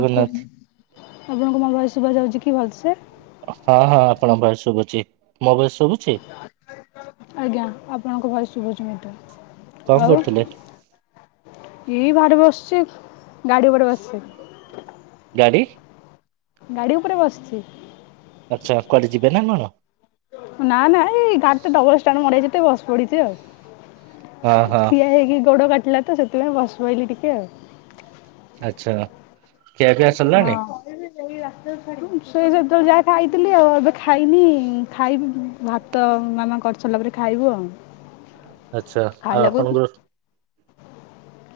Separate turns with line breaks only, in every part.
ଆକୁ ଆପଣଙ୍କୁ ମୋ ଭୟସ ଶୁଭା ଯାଉଛି କି ଭଲସେ?
ହଁ ହଁ ଆପଣଙ୍କ ଭଏସ ଶୁଭୁଚି, ମୋ ଭଏସ ଶୁଭୁଚି?
ଆଜ୍ଞା ଆପଣଙ୍କ ଭଏସ ଶୁଭୁଚି
କଣ
ମତେ। ଆଉ
କରୁଥିଲେ?
ଏଇ ଭା ବସଛି ଗାଡି ଉପରେ ବସିଛି।
ଗାଡ଼ି
ଗାଡ଼ି ଉପରେ ବସିଛି।
ଆଚ୍ଛା କୁଆଡେ ଯିବେ ନା କଣ?
ନା ନା ଏଇ ଗାଡିଟା ଡବଲଷ୍ଟାଣ୍ଡ ମରା ହେଇଚି ଟିକେ ବସି ପଡିଛି
ହଁ
ଆଉ।
ହଁ
ଠିଆ ହେଇକି ଗୋଡ କାଟିଲା ତ ସେଥିପାଇଁ ବସି ପଇଲି ଟିକେ ଆଉ।
ଆଛା।
ହଁ। ସେ ଯେତେବେଳେ ଯାହା ଖାଇଥିଲି ଆଉ ଏବେ ଖାଇନି ଖାଇବି ଭାତ ମାମା କ କରି ସାରିଲା ପରେ ଖାଇବୁ ଆଉ।
ଆଛା ଆଉ
ଖାଇଲାକୁ
ଆପଣଙ୍କ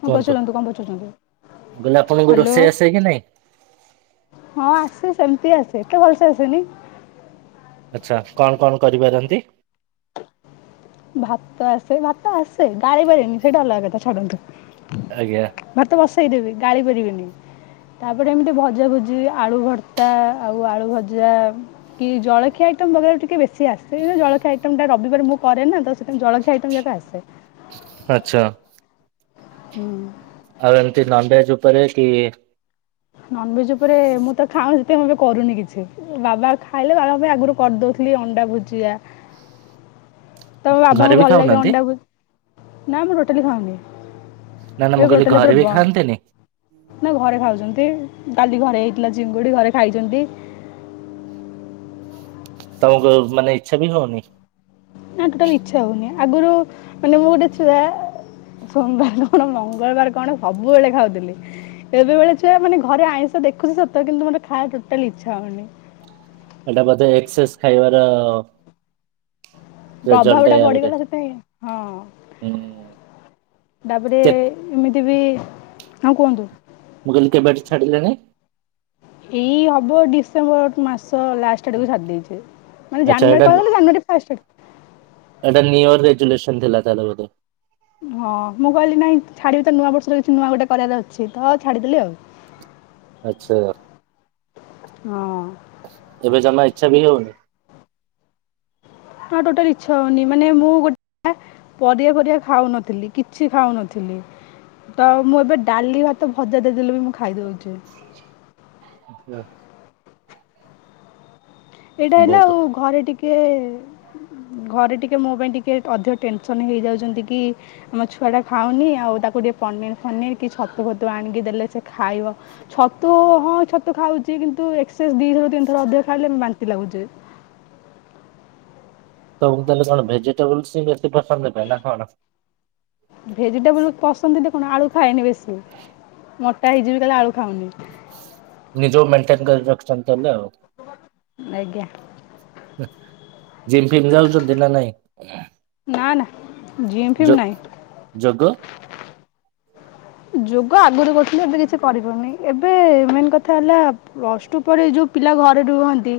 ହଁ ପଚାରନ୍ତୁ କଣ ପଚାରୁଛନ୍ତି?
ମୁଁ କହିଲି ଆପଣଙ୍କୁ
ହ୍ୟାଲୋ
ରୋଷେଇ ଆସେ କି ନାଇଁ?
ହଁ ଆସେ ସେମିତି ଆସେ ଏତେ ଭଲ ସେ ଆସେନି।
ଆଚ୍ଛା କଣ କଣ କରିପାରନ୍ତି?
ଭାତ ଆସେ ଭାତ ଆସେ ଗାଳି ପାରେନି ସେଇଟା ଅଲଗା କଥା ଛାଡନ୍ତୁ।
ଆଜ୍ଞା।
ଭାତ ବସେଇଦେବି ଗାଳି ପାରିବିନି। ତାପରେ ଏମିତି ଭଜା ଭୁଜି ଆଳୁ ଭର୍ତ୍ତା ଆଉ ଆଳୁ ଭଜା କି ଜଳଖିଆ ଆଇଟମ୍ [unintelligible] ଟିକେ ବେଶି ଆସେ ଜଳଖିଆ ଆଇଟମ ଟା ରବିବାର ମୁଁ କରେ ନା ତ ସେଥିପାଇଁ ଜଳଖିଆ ଆଇଟମ ଯାକ ଆସେ।
ଆଚ୍ଛା।
ହୁଁ।
ଆଉ ଏମିତି ନନଭେଜ ଉପରେ କି
ନନଭେଜ ଉପରେ ମୁଁ ତ ଖାଉନି ସେଥିପାଇଁ କରୁନି କିଛି ବାବା ଖାଇଲେ ବାବା ପାଇଁ ଆଗରୁ କରିଦଉଥିଲି ଅଣ୍ଡା ଭୁଜିଆ ତମ ବାବାଙ୍କୁ
ଘରେ ବି
ଭଲ ଲାଗେ
ଖାଉନାହାନ୍ତି?
ଅଣ୍ଡାକୁ ନା ମୁଁ ଟୋଟାଲି ଖାଉନି।
ନା ନା
ଏ
ମୁଁ କହିଲି
ଟୋଟାକି
ଘରେ
ପୁରା
ବି ଖାଆନ୍ତିନି
ବନ୍ଦ ନା ଘରେ ଖାଉଛନ୍ତି। ଛି କାଲି ଘରେ ହେଇଥିଲା ଚିଙ୍ଗୁଡି ଘରେ ଖାଇଛନ୍ତି।
ତମକୁ ମାନେ ଇଛା ବି ହଉନି?
ନା ଟୋଟାଲ ଇଚ୍ଛା ହଉନି ଆଗରୁ ମାନେ ମୁଁ ଗୋଟେ ଛୁଆ ସୋମବାର କଣ ମଙ୍ଗଳବାର କଣ ସବୁବେଳେ ଖାଉଥିଲି ଏବେବେଳେ ଛୁଆ ମାନେ ଘରେ ଆଇଁଷ ଦେଖୁଛି ସତ କିନ୍ତୁ ମୋର ଖାଇବାକୁ ଟୋଟାଲି ଇଛା ହଉନି।
ଏଟା ବୋଧେ ଏକ୍ସସ ଖାଇବାର ରେଜଲ୍ଟ
ପ୍ରଭାବଟା
ଏଇଆ ବୋଧେ
ପଡିଗଲା ସେଥିପାଇଁ ହଁ।
ହୁଁ।
ତାପରେ
କେ
ଏମିତି ବି ହଁ କୁହନ୍ତୁ?
ମୁଁ କହିଲି କେବେଠୁ ଛାଡ଼ିଲେଣି?
ଏଇ ହବ ଡିସେମ୍ବର ମାସ ଲାଷ୍ଟ ଆଡକୁ ଛଡି ଦେଇଛି। ମାନେ
ଆଚ୍ଛା ଏଇଟା
ଜାନୁଆରୀ କହିବ ମାନେ ଜାନୁଆରୀ ଫାର୍ଟ ରୁ ଚଡ଼ି ଦେଇଛି।
ଏଇଟା ନିୟୁୟର ରିଜୁଲେସନ୍ ଥିଲା ତାହେଲେ ବୋଧେ?
ହଁ ମୁଁ କହିଲି ନାଇଁ ଛାଡିବି ତ ନୂଆ ବର୍ଷ କିଛି ନୂଆ ଗୋଟେ କରାର ଅଛି ତ ଛାଡିଦେଲି ଆଉ।
ଆଚ୍ଛା।
ହଁ।
ଏବେ ଜମା ଇଚ୍ଛା ବି ହଉନି।
ମୋର ଟୋଟାଲି ଇଚ୍ଛା ହଉନି ମାନେ ମୁଁ ଗୋଟେ ପରିବା ଫରିବା ଖାଉନଥିଲି କିଛି ଖାଉନଥିଲି। ତ ମୁଁ ଏବେ ଡାଲି ଭାତ ଭଜା ଦେଇଦେଲେ ବି ମୁଁ ଖାଇଦଉ
ଆଚ୍ଛା।
ଏଇଟା ହେଲା
ବହୁତ
ଆଉ ଘରେ ଟିକେ ଘରେ ଟିକେ ମୋ ପାଇଁ ଟିକେ ଅଧିକ ଟେନସନ୍ ହେଇଯାଉଛନ୍ତି କି ମୋ ଛୁଆଟା ଖାଉନି ଆଉ ତାକୁ ଟିକେ ପନି ପନିର ଫନିର କି ଛତୁ ଫତୁ ଆଣିକି ଦେଲେ ସେ ଖାଇବ ଛତୁ ହଁ ଛତୁ ଖାଉଛି କିନ୍ତୁ ଏକ୍ସସେସ ଦିଥରୁ ତିନି ଥର ଅଧିକ ଖାଇଲେ ବାନ୍ତି ଲାଗୁଛି।
ତମକୁ ତାହେଲେ କଣ ଭେଜିଟେବଲସ ହିଁ ବେଶ୍
ଭେଜିଟେବଲ ପସନ୍ଦ [unintelligible] ଆଳୁ ଖାଏନି ବେଶି ମୋଟା ହେଇଯିବି କାଳେ ଆଳୁ ଖାଉନି
ନିଜକୁ ମେଣ୍ଟେନ କରିକି ରଖିଛନ୍ତି ତାହେଲେ ଆଉ।
ଆଜ୍ଞା।
ଜିମ୍ ଫିମ୍ ଯାଉଛନ୍ତି ନା ନାଇଁ?
ନା ନା ଜିମ୍ ଫିମ୍
ଯୋ
ନାଇଁ।
ଯୋଗ
ଯୋଗ ଆଗରୁ କରୁଥିଲି ଏବେ କିଛି କରିପାରୁନି ଏବେ ମେନ୍ କଥା ହେଲା ପ୍ଲସ୍ ଟୁ ପରେ ଯୋଉ ପିଲା ଘରେ ରୁହନ୍ତି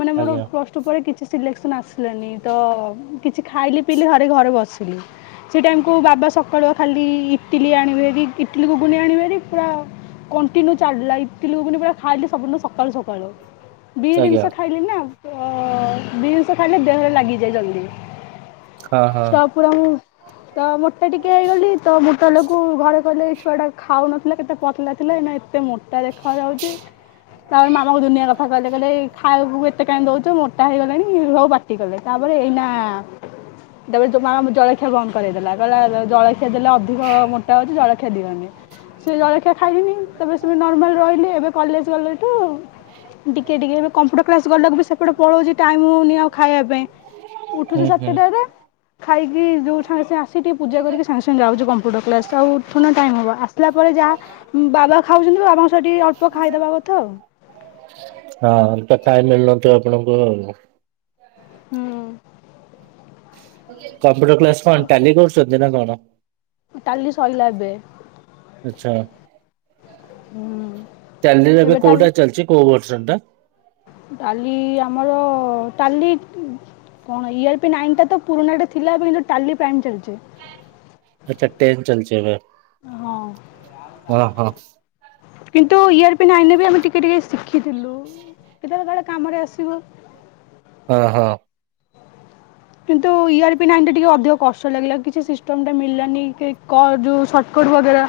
ମାନେ ମୋର
ଆଜ୍ଞା
ପ୍ଲସ୍ ଷ୍ଟୁ ପରେ କିଛି ସେକ୍ସନ ଆସିଲାନି ତ କିଛି ଖାଇଲି ପିଇଲିି ଘରେ ଘରେ ବସିଲି ସେ ଟାଇମ କୁ ବାବା ସକାଳୁ ଖାଲି ଇଟିଲି ଆଣିବେ ଇଟିଲି କୁ ଘୁଗୁନି ଆଣିବେ ହେରି ପୁରା କଣ୍ଟିନ୍ୟୁ ଚାଲିଲା ଲାଇ ଇଟିଲି ଘୁଘୁନି ପୁରା ଖାଇଲି ସବୁଦିନ ସକାଳୁ ସକାଳୁ। ବିରି
ଆଜ୍ଞା
ଜିନିଷ ଖାଇଲି ନା ଅ ବିରି ଜିନିଷ ଖାଇଲେ ଦେହରେ ଲାଗିଯାଏ ଜଲଦି।
ହଁ ହଁ।
ତ ପୁରା ମୁଁ ତ ମୋତେ ଟିକେ ହେଇଗଲି ତ ମୋଟା ହେଲାକୁ ଘରେ କହିଲେ ଏଇ ଛୁଆଟା ଖାଉନଥିଲା କେତେ ପତଲା ଥିଲା ଏଇ ଏତେ ମୋଟା ଦେଖା ଯାଉଛି। ତାପରେ ମାମାକୁ ଦୁନିଆ କଥା କହିଲେ କଲେ ଖାଇବାକୁ ଏତେ କାଇଁ ଦଉଛ ମୋଟା ହେଇଗଲେଣି ସବୁ ପାଟି କଲେ। ତାପରେ- ତାପରେ ଏଇନା- ତାପରେ ଜଳଖିଆ ବନ୍ଦ କରେଇଦେଲା କହିଲା ଜଳଖିଆ ଦେଲେ ଅଧିକ ମୋଟା ହ- ସେ ଜଳଖିଆ ଖାଇଲିନି ତାପରେ ସେ ନର୍ମାଲ ରହିଲି। ଏବେ କଲେଜ ଗଲେବି - ଟିକେ ଟିକେ କମ୍ପ୍ୟୁଟର କ୍ଲାସ ଗଲାକୁ ସେପଟେ ପଳଉଛି ଟାଇମ ହଉନି ଆଉ ଖାଇବା ପାଇଁ। ଉଠୁଛି
ହୁଁ ହୁଁ
ସାତଟାରେ। ଖାଇକି ଯେଉଁ ସାଙ୍ଗେ ସାଙ୍ଗ ଆସିିକି ପୂଜା କରିକି ସାଙ୍ଗେ ସାଙ୍ଗେ ଯାଉଛି କମ୍ପୁଟର କ୍ଲାସ ଆଉ। ନ ଟାଇମ ହବ। ଆସିଲା ପରେ ଯାହା ବାବା ଖାଉଛନ୍ତି। ବାବାଙ୍କ ସହ ଅଳ୍ପ ଖାଇଦବା କଥା ଆଉ।
ହଁ ତ ଟାଇମ ମିଳୁନଥିବ ଆପଣଙ୍କୁ ଆଉ।
ହୁଁ
କମ୍ପ୍ୟୁଟର କ୍ଲାସ କଣ ଟାଲି କରୁଛନ୍ତି ନା କଣ?
ଟାଲି ସଇଲା ଏବେ। ହୁଁ
ଟାଲିରେ ଏବେ କୋଉଟା ଚାଲିଛି କୋଉ ବସନ୍ ଟା?
ଟାଲି ଆମର ଟାଲି କଣ ଇୟର ପି ନାଇନ ଟା ତ ପୁରୁଣାଟେ ଥିଲା କିନ୍ତୁ ଟାଲି ପ୍ରାଇମ ଚାଲିଛି।
ଆଚ୍ଛା ଟେନ ଚାଲିଚି ଏବେ।
ହଁ
ଓହୋ ହଁ
କିନ୍ତୁ ଇର ପି ନାଇନେ ରେ ବି ଆମେ ଟିକେ ଟିକେ ସି ସିଖିଥିଲୁ କେତେବେଳେ କାଳେ କାମରେ ଆସିବ।
ହଁ ହଁ
କିନ୍ତୁ ଇର ପି ନାଇ ଟା ଟିକେ ଅଧିକ କଷ୍ଟ ଲାଗିଲା କିଛି ସିଷ୍ଟମ ଟା ମିଳିଲାନି କି କ ଯୋଉ ସଟକ ଟ ବଗେରା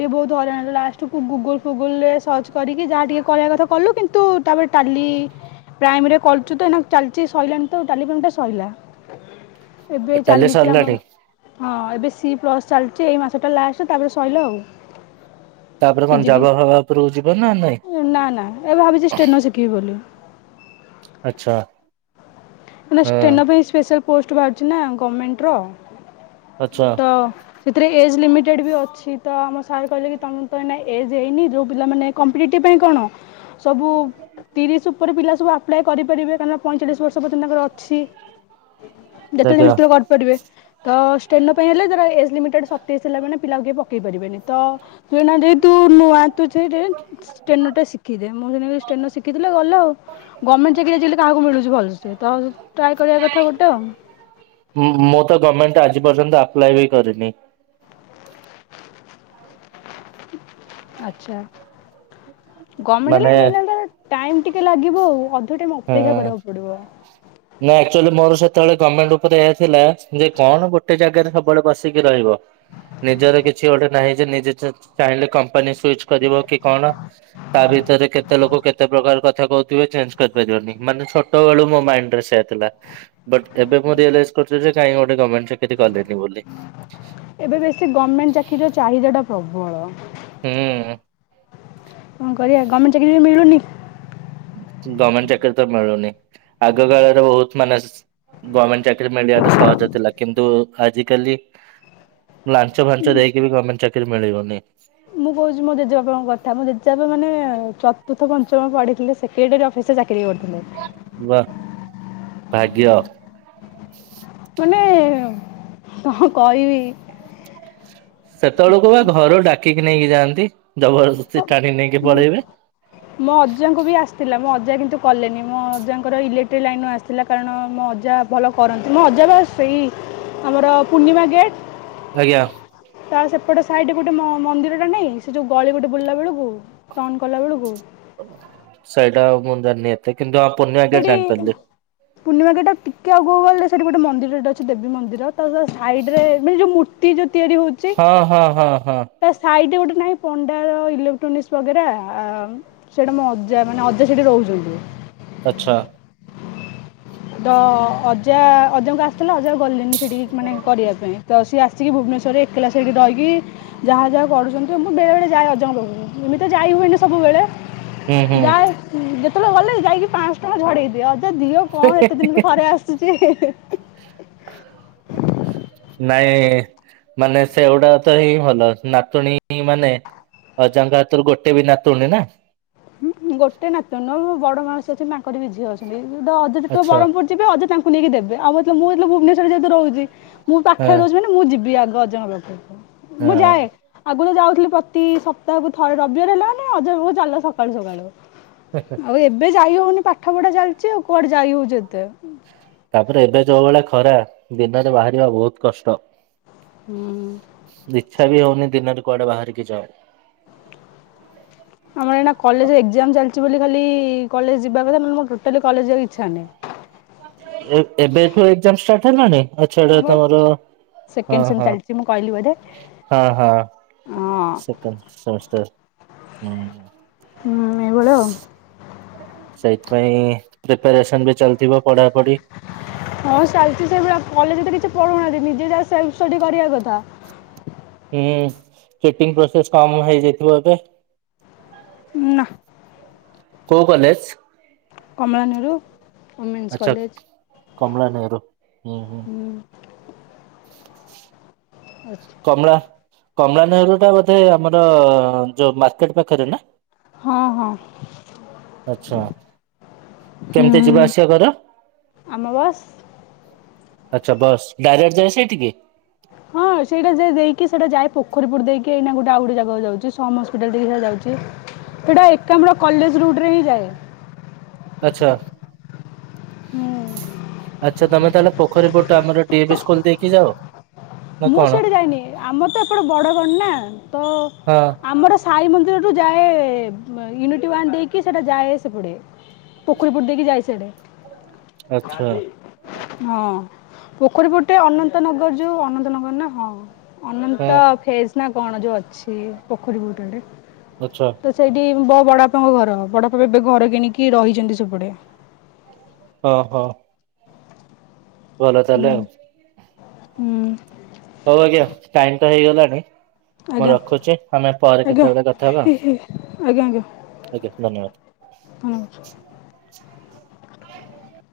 ଟେ ବହୁତ ହଇରାଣ ଲାଷ୍ଟକୁ ଗୁଗୁଲ ଫୁଗୁଲ ରେ ସର୍ଚ୍ଚ କରିକି ଯାହା ଟିକେଏ କରିବା କଥା କଲୁ କିନ୍ତୁ ତାପରେ ଟା ଲି ପ୍ରାଇମ ରେ କରୁଚୁ ତ ଏଇନା ଚାଲିଚି ସଇଲାଣିି ତ ଟାଲି ପ୍ରାଇମ ଟା ସଇଲା। ଏବେ
ଟାଲି
ଚାଲିଛି
ସରିଲାଣି?
ଆମର ହଁ ଏବେ ସି ପ୍ଲସ ଚାଲିଛି ଏଇ ମାସଟା ଲାଷ୍ଟ ତାପରେ ସଇଲା ଆଉ।
[inaudible] ତାପରେ କଣ
ପିଜିଡ଼ି
ଜାଭା ଭାବା ଉପରକୁ ଯିବ ନା ନାଇଁ
ନା ନା ଏବେ ଭାବିଛି ଷ୍ଟେନୋ ଶିଖିବି ବୋଲି
ଆଛା
ହେଲେ ଷ୍ଟେନ ପାଇଁ ସ୍ପେଶାଲ ପୋଷ୍ଟ ବାହାରୁଛି ନା ଗମେଣ୍ଟ ର
ଆଛା
ସେଥିରେ ଏଜ୍ ଲିମିଟେଡ୍ ବି ଅଛି ତ ଆମ ସାର୍ କହିଲେ କି ତମର ତ ଏଇନା ଏଜ୍ ହେଇନି ଯେଉଁ ପିଲାମାନେ କମ୍ପିଟେଟିଭ୍ କଣ ସବୁ ତିରିଶି ଉପରେ ପିଲା ସବୁ ଆପ୍ଲାଏ କରିପାରିବେ କାରଣ ପଇଁଚାଳିଶ ବର୍ଷ ପ ତାଙ୍କର ଅଛି ଯେତେବେଳେ
ଆଜ୍ଞା
ସେତେବେଳେ ବି କରିପାରିବେ ତ ଟେନ ପାଇଁ ହେଲେ ତାର ଏଜ ଲିମିଟେଡ୍ ସତେଇଶ ହେଲା ମାନେ ପିଲା କିଏ ପକେଇ ପାରିବେନି ତ ଏଇନା ଯେହେତୁ ନୂଆଁ ତୁ ସେଇଟି ଷ୍ଟେନଟା ଶିଖିଦେ ମୁଁ ସେ ଷ୍ଟେନୋ ଶିଖିଥିଲେ ଗଲା ଆଉ। ଗମେଣ୍ଟ ଚାକିରି ଆଜିକାଲି କହାକୁ ମିଳୁଛି ଭ ତ ଟ୍ରାଏ କରିବା କଥା ଗୋଟେ ଆ
ମୁଁ ତ ଗମେଣ୍ଟ ଆଜି ପର୍ଯ୍ୟନ୍ତ ଆପ୍ଲାୟେ ବି କରିନି
ଆଚ୍ଛା ଗମେଣ୍ଟ ହେଲେ
ମାନେ
ମେନ୍ ହେଲା ଟାଇମ୍ ଟିକେ ଲାଗିବ ଆଉ ଅଧିକ ଟାଇମ ଅପେକ୍ଷା କରିବାକୁ ପଡିବ।
ମୁଁ ଅକ୍ଚୁଆଲି ମୋ ଯେତେବେଳେ ଗମେଣ୍ଟ ଉପରେ ଏଜ ହେଲା ଯେ କଣ ଗୋଟେ ଜାଗାରେ ସବୁବେଳେ ବସିକି ରହିବ। ନିଜର କିଛି ଗୋଟେ ନାହିଁ ଯେ ନିଜେ ଚାହିଁଲେ କମ୍ପାନୀ ସୁଇଚ କରିବ କି କଣ ତା ଭିତରେ କେତେ ଲୋକ କେତେ ପ୍ରକାର କଥା କହୁଥିବେ ଚେଞ୍ଜ କରିପାରିବନି ମାନେ ଛୋଟ ବେଳୁ ମୋ ମାଇଣ୍ଡ ରେ ସେଟ ଥିଲା ବଟ ଏବେ ମୁଁ ରିୟଲାଇଜ କରୁଚି ଯେ କାଇଁ ଗୋଟେ ଗମୋଣ୍ଟ ଚାକିରି କଲିନି। ବୋଲି
ଏବେ ବେଶୀ ଗମେଣ୍ଟ ଚାକିରିର ଚାହିଦା ଟା ପ୍ରବଳ। କଣ
ହୁଁ
କରିବା ଗମେଣ୍ଟ ଚାକିରି ବି ମିଳୁନି।
ଗମେଣ୍ଟ ଚାକିରି ତ ମିଳୁନି ଆଗ କାଳରେ ବହୁତ ମାନେ ଗମେଣ୍ଟ ଚାକିରିୀ ମିଳିବାଟା ସହଜ ଥିଲା କିନ୍ତୁ ଆଜିକାଲି ଲାଞ୍ଚ ଫାଞ୍ଚ ଦେଇକି ବି ଗମେଣ୍ଟ ଚାକିରି ମିଳିବନି।
ମୁଁ କହୁଛି ମୋ ଜେଜେବାପାଙ୍କ କଥା ମୋ ଜେଜେବାପା ମାନେ ଚତୁର୍ଥ ପଞ୍ଚମ ପଢିଥିଲେ ସେକ୍ରେଟେରୀ ଅଫିସରେ ଚା କରିଥିଲେ।
ବା ଭାଗ୍ୟ
ମାନେ କଣ କହିବି?
ସେତେବେଳକୁ ବା ଘରୁ ଡାକିକି ନେଇକି ଯାଆନ୍ତି। ଜବରଦସ୍ତି ଟାଣି ନେଇକି ପଳେଇବେ
ମୋ ଅଜାଙ୍କୁ ବି ଆସିଥିଲା ମୋ ଅଜା କିନ୍ତୁ କଲେନି ମୋ ଅଜାଙ୍କର ଇଲେକ୍ଟ୍ରି ଲାଇନରୁ ଆସିଥିଲା କାରଣ ମୋ ଅଜା ଭଲ କରନ୍ତି ମୁଁ ଅଜା ବା ସେଇ ଆମର ପୂର୍ଣ୍ଣିମା ଗେଟ୍
ଆଜ୍ଞା।
ତା ସେପଟେ ସାଇଡ଼ ଗୋଟେ ମ ମନ୍ଦିରଟା ନାହିଁ ସେ ଯେଉଁ ଗଳି ଗୋଟେ ବୁଲିଲା ବେଳକୁ ଟର୍ଣ୍ନ କଲାବେଳକୁ।
ସେଇଟା ମୁଁ ଜାଣିନି ଏତେ କିନ୍ତୁ ହଁ ପୂର୍ଣ୍ଣିମା ଗେଟ
ସେଠି
ଜାଣିପାରିଲି
ପୂର୍ଣ୍ଣିମା କେଟା ଟିକେ ଆଉ କୋଉ ଗଳିରେ ସେଠି ଗୋଟେ ମନ୍ଦିର ଟେ ଅଛି ଦେବୀ ମନ୍ଦିର ତା ତା ସାଇଡ ରେ ଯୋଉ ମୂର୍ତ୍ତି ଯୋଉ ତିଆରି ହଉଛି
ହଁ ହଁ ହଁ ହଁ।
ତା ସାଇଡ ରେ ଗୋଟେ ନାଇଁ ପଣ୍ଡାର ଇଲେକ୍ଟ୍ରୋନିକ୍ସ ବେଗେରା ସେଇଟା ମ ଅଜା ମାନେ ଅଜା ସେଠି ରହୁଛନ୍ତି।
ଆଛା।
ତ ଅଜା ଅଜାଙ୍କୁ ଆସିଥିଲା ଅଜା ଗଲେଣିି ସେଠିକି ମାନେ କରିବା ପାଇଁ ତ ସିଏ ଆସିକି ଭୁବନେଶ୍ୱରରେ ଏକଲା ସେଇିକି ରହିକି ଯାହା ଯାହା କରୁଛନ୍ତି ମୁଁ ବେଳେବେଳେ ଯାଏ ଅଜାଙ୍କ ପାଖକୁ ଏମିତି ତ ଯାଇ ହୁଏନି ସବୁବେଳେ।
ହୁଁ ହୁଁ
ଯାଏ ଯେତେବେଳେ ଗଲେ ଯାଇକି ପାଞ୍ଚଶହ ଟଙ୍କା ଝଡେଇ ଦିଅ ଦିଅ କଣ ଏତେ ଥରେ ଆସୁଛି ହେଁ ହେଁ।
ନାଇଁ ମାନେ ସେଗୁଡା ତ ହିଁ ଭଲ ନାତୁଣୀ ମାନେ ଆଉ ଅଜା ଙ୍କ ହାତରୁ ଗୋଟେ ବି ନାତୁଣୀ ନା।
ହୁଁ ଗୋଟେ ନାତୁଣୀ ନୁହଁ ମୋ ବଡ ମାଉସୀ ଅଛି ତାଙ୍କରି ବି ଝିଅ ଅଛନ୍ତି। ଯ ଅଜା ଯେତେବେଳ
ଆଚ୍ଛା।
ବ୍ରହ୍ମପୁର ଯିବେ ଅଜା ତାଙ୍କୁ ନେଇକି ଦେବେ ଆଉ ମୁଁ ଯେ ଭୁବନେଶ୍ୱରରେ ଯେହେତୁ ରହୁଛି ମୁଁ ପାଖରେ
ହଁ
ରହୁଛି ମାନେ ମୁଁ ଯିବି ଆଗ ଅଜା ଙ୍କ ପାଖକୁ
ହଁ
ଯାଏ ଆଗରୁ ଯାଉଛି। ପ୍ରତି ସପ୍ତାହକୁ ଥରେ ରବିବାର ହେଲା ମାନେ ଅଜା ଚାଲ ସକାଳୁ ସକାଳୁ ଆଉ ଏବେ ଯାଇ ହଉନି ପାଠ ପଢା ଚାଲିଛି ଆଉ କୁଆଡେ ଯାଇ ହଉଛି ଏତେ।
ତାପରେ ଏବେ ଯୋଉବେଳେ ଖରା ଦିନରେ ବାହାରିବା ବହୁତ କଷ୍ଟ।
ହୁଁ
ଇଛା ବି ହଉନି ଦିନରେ କୁଆଡେ ବାହାରିକି ଯାଉ। [inaudible]
ଆମର ଏଇନା କଲେଜ ଏକ୍ସାଂ ଚାଲିଛି ବୋଲି ଖାଲି କଲେଜ୍ ଯିବା କଥା ନହେଲେ ମୋର ଟୋଟଲି କଲେଜ୍ ଯିବାକୁ ଇଚ୍ଛା ନାହିଁ।
ଏ ଏବେଠୁ ଏକ୍ଜାମ ଷ୍ଟାର୍ଟ ହେଲାଣି। ଆଛାଟା
ଆମର
ତମର ହଁ
ସେକେଣ୍ଡ ସେମ୍
ହଁ
ଚାଲିଛି ମୁଁ କହିଲି ବୋଧେ
ହଁ ହଁ। ସେକେଣ୍ଡ ସେମି ଷ୍ଟାର୍ ହୁଁ।
ହୁଁ ଏଇଭଳି ଆଉ।
ସେଇଥିପାଇଁ ପ୍ରିପାରେସନ ବି ଚାଲିଥିବ। ପଢାପଢି
ହଁ ଚାଲିଛି ସେଇଭଲିଆ। କଲେଜ ରେ ତ କିଛି ପଢ଼ଉ ନାହାନ୍ତି ନିଜେ ଯାହା ସେଲ୍ଫ ଷ୍ଟଡି କରିବା କଥା।
ହୁଁ ଚୁଟିଂ ପ୍ରୋସେସ କମ ହେଇଯାଇଥିବ ଏବେ
ନା।
କୋଉ college?
Kamala Nehru women's college.
Kamala Nehru ହୁଁ ହୁଁ। କମଳା କମଳା ନେହେରୁ ଟା ବୋଧେ ଆମର ଯୋଉ ମାର୍କେଟ ପାଖରେ ନା।
ହଁ ହଁ।
ଆଚ୍ଛା। କେମିତି
ହୁଁ।
ଯିବା ଆସିବା କର?
ଆମ ବସ୍
ଆଚ୍ଛା ବସ୍ ଡାଇରେକ୍ଟ ଯାଏ ସେଇଠିକି?
ହଁ ସେଇଟା ଯେ ଦେଇ କି ସେଇଟା ଯାଏ ପୋଖରୀୁପୁଟ ଦେଇକି ଏଇନା ଗୋଟେ ଆଉ ଗୋଟେ ଜାଗାକୁ ଯାଉଛି ସମ ହସ୍ପିଟାଲ ଦେଇକି ଯାଉଛି। ସେଇଟା ଏକାମ୍ର କଲେଜ୍ ରୁଟରେ ହିଁ ଯାଏ।
ଆଚ୍ଛା।
ହୁଁ।
ଆଚ୍ଛା ତମେ ତାହେଲେ ପୋଖରୀ ପୂଟ ଆମର ଡି ଏ ଭି ସ୍କୁଲ ଦେଇକି ଯାଅ? ନା
ମୁଁ
କଣ?
ସେଇଠି ଯାଇନି ଆମର ତ ଏପଟେ ବଡଗଣ ନା ତ
ହଁ
ଆମର ସାଇ ମନ୍ଦିର ଠୁ ଯାଏ ୟୁନିଟ୍ ୱଆନ୍ ଦେଇକି ସେଟା ଯାଏ ସେପଟେ। ପୋଖରୀପୁୁଟ୍ ଦେଇକି ଯାଇ ସେପଟେ।
ଆଚ୍ଛା
ହଁ ପୋଖରୀ ପଟେ ଅନନ୍ତନଗର ଯୋଉ ଅନନ୍ତ ର ନା ହଁ
ହଁ
ଅନନ୍ତ ଫେଜ ନା କଣ ଯୋଉ ଅଛି ପୋଖରୀ ପଟରେ।
ଆଚ୍ଛା
ତ ସେଇଟି ମୋ ବଡ ବାପାଙ୍କ ଘର ବଡ ବାପା ଏବେ ଘର କିଣିକି ରହିଛନ୍ତି ସପଟେ।
ହ ହୋ। ଭଲ
ହୁଁ।
ତାହେଲେ ଆଉ।
ହୁଁ।
ହଉ ଆଜ୍ଞା ଟାଇମ ତ ହେଇଗଲାଣି। ମୁଁ
ଆଜ୍ଞା
ରଖୁଛି ଆମେ ପରେ
ଆଜ୍ଞା।
କେତେବେଳେ କଥା ହେବା।
ଏ ହେ
ଆଜ୍ଞା ଧନ୍ୟବାଦ।
ହଁ।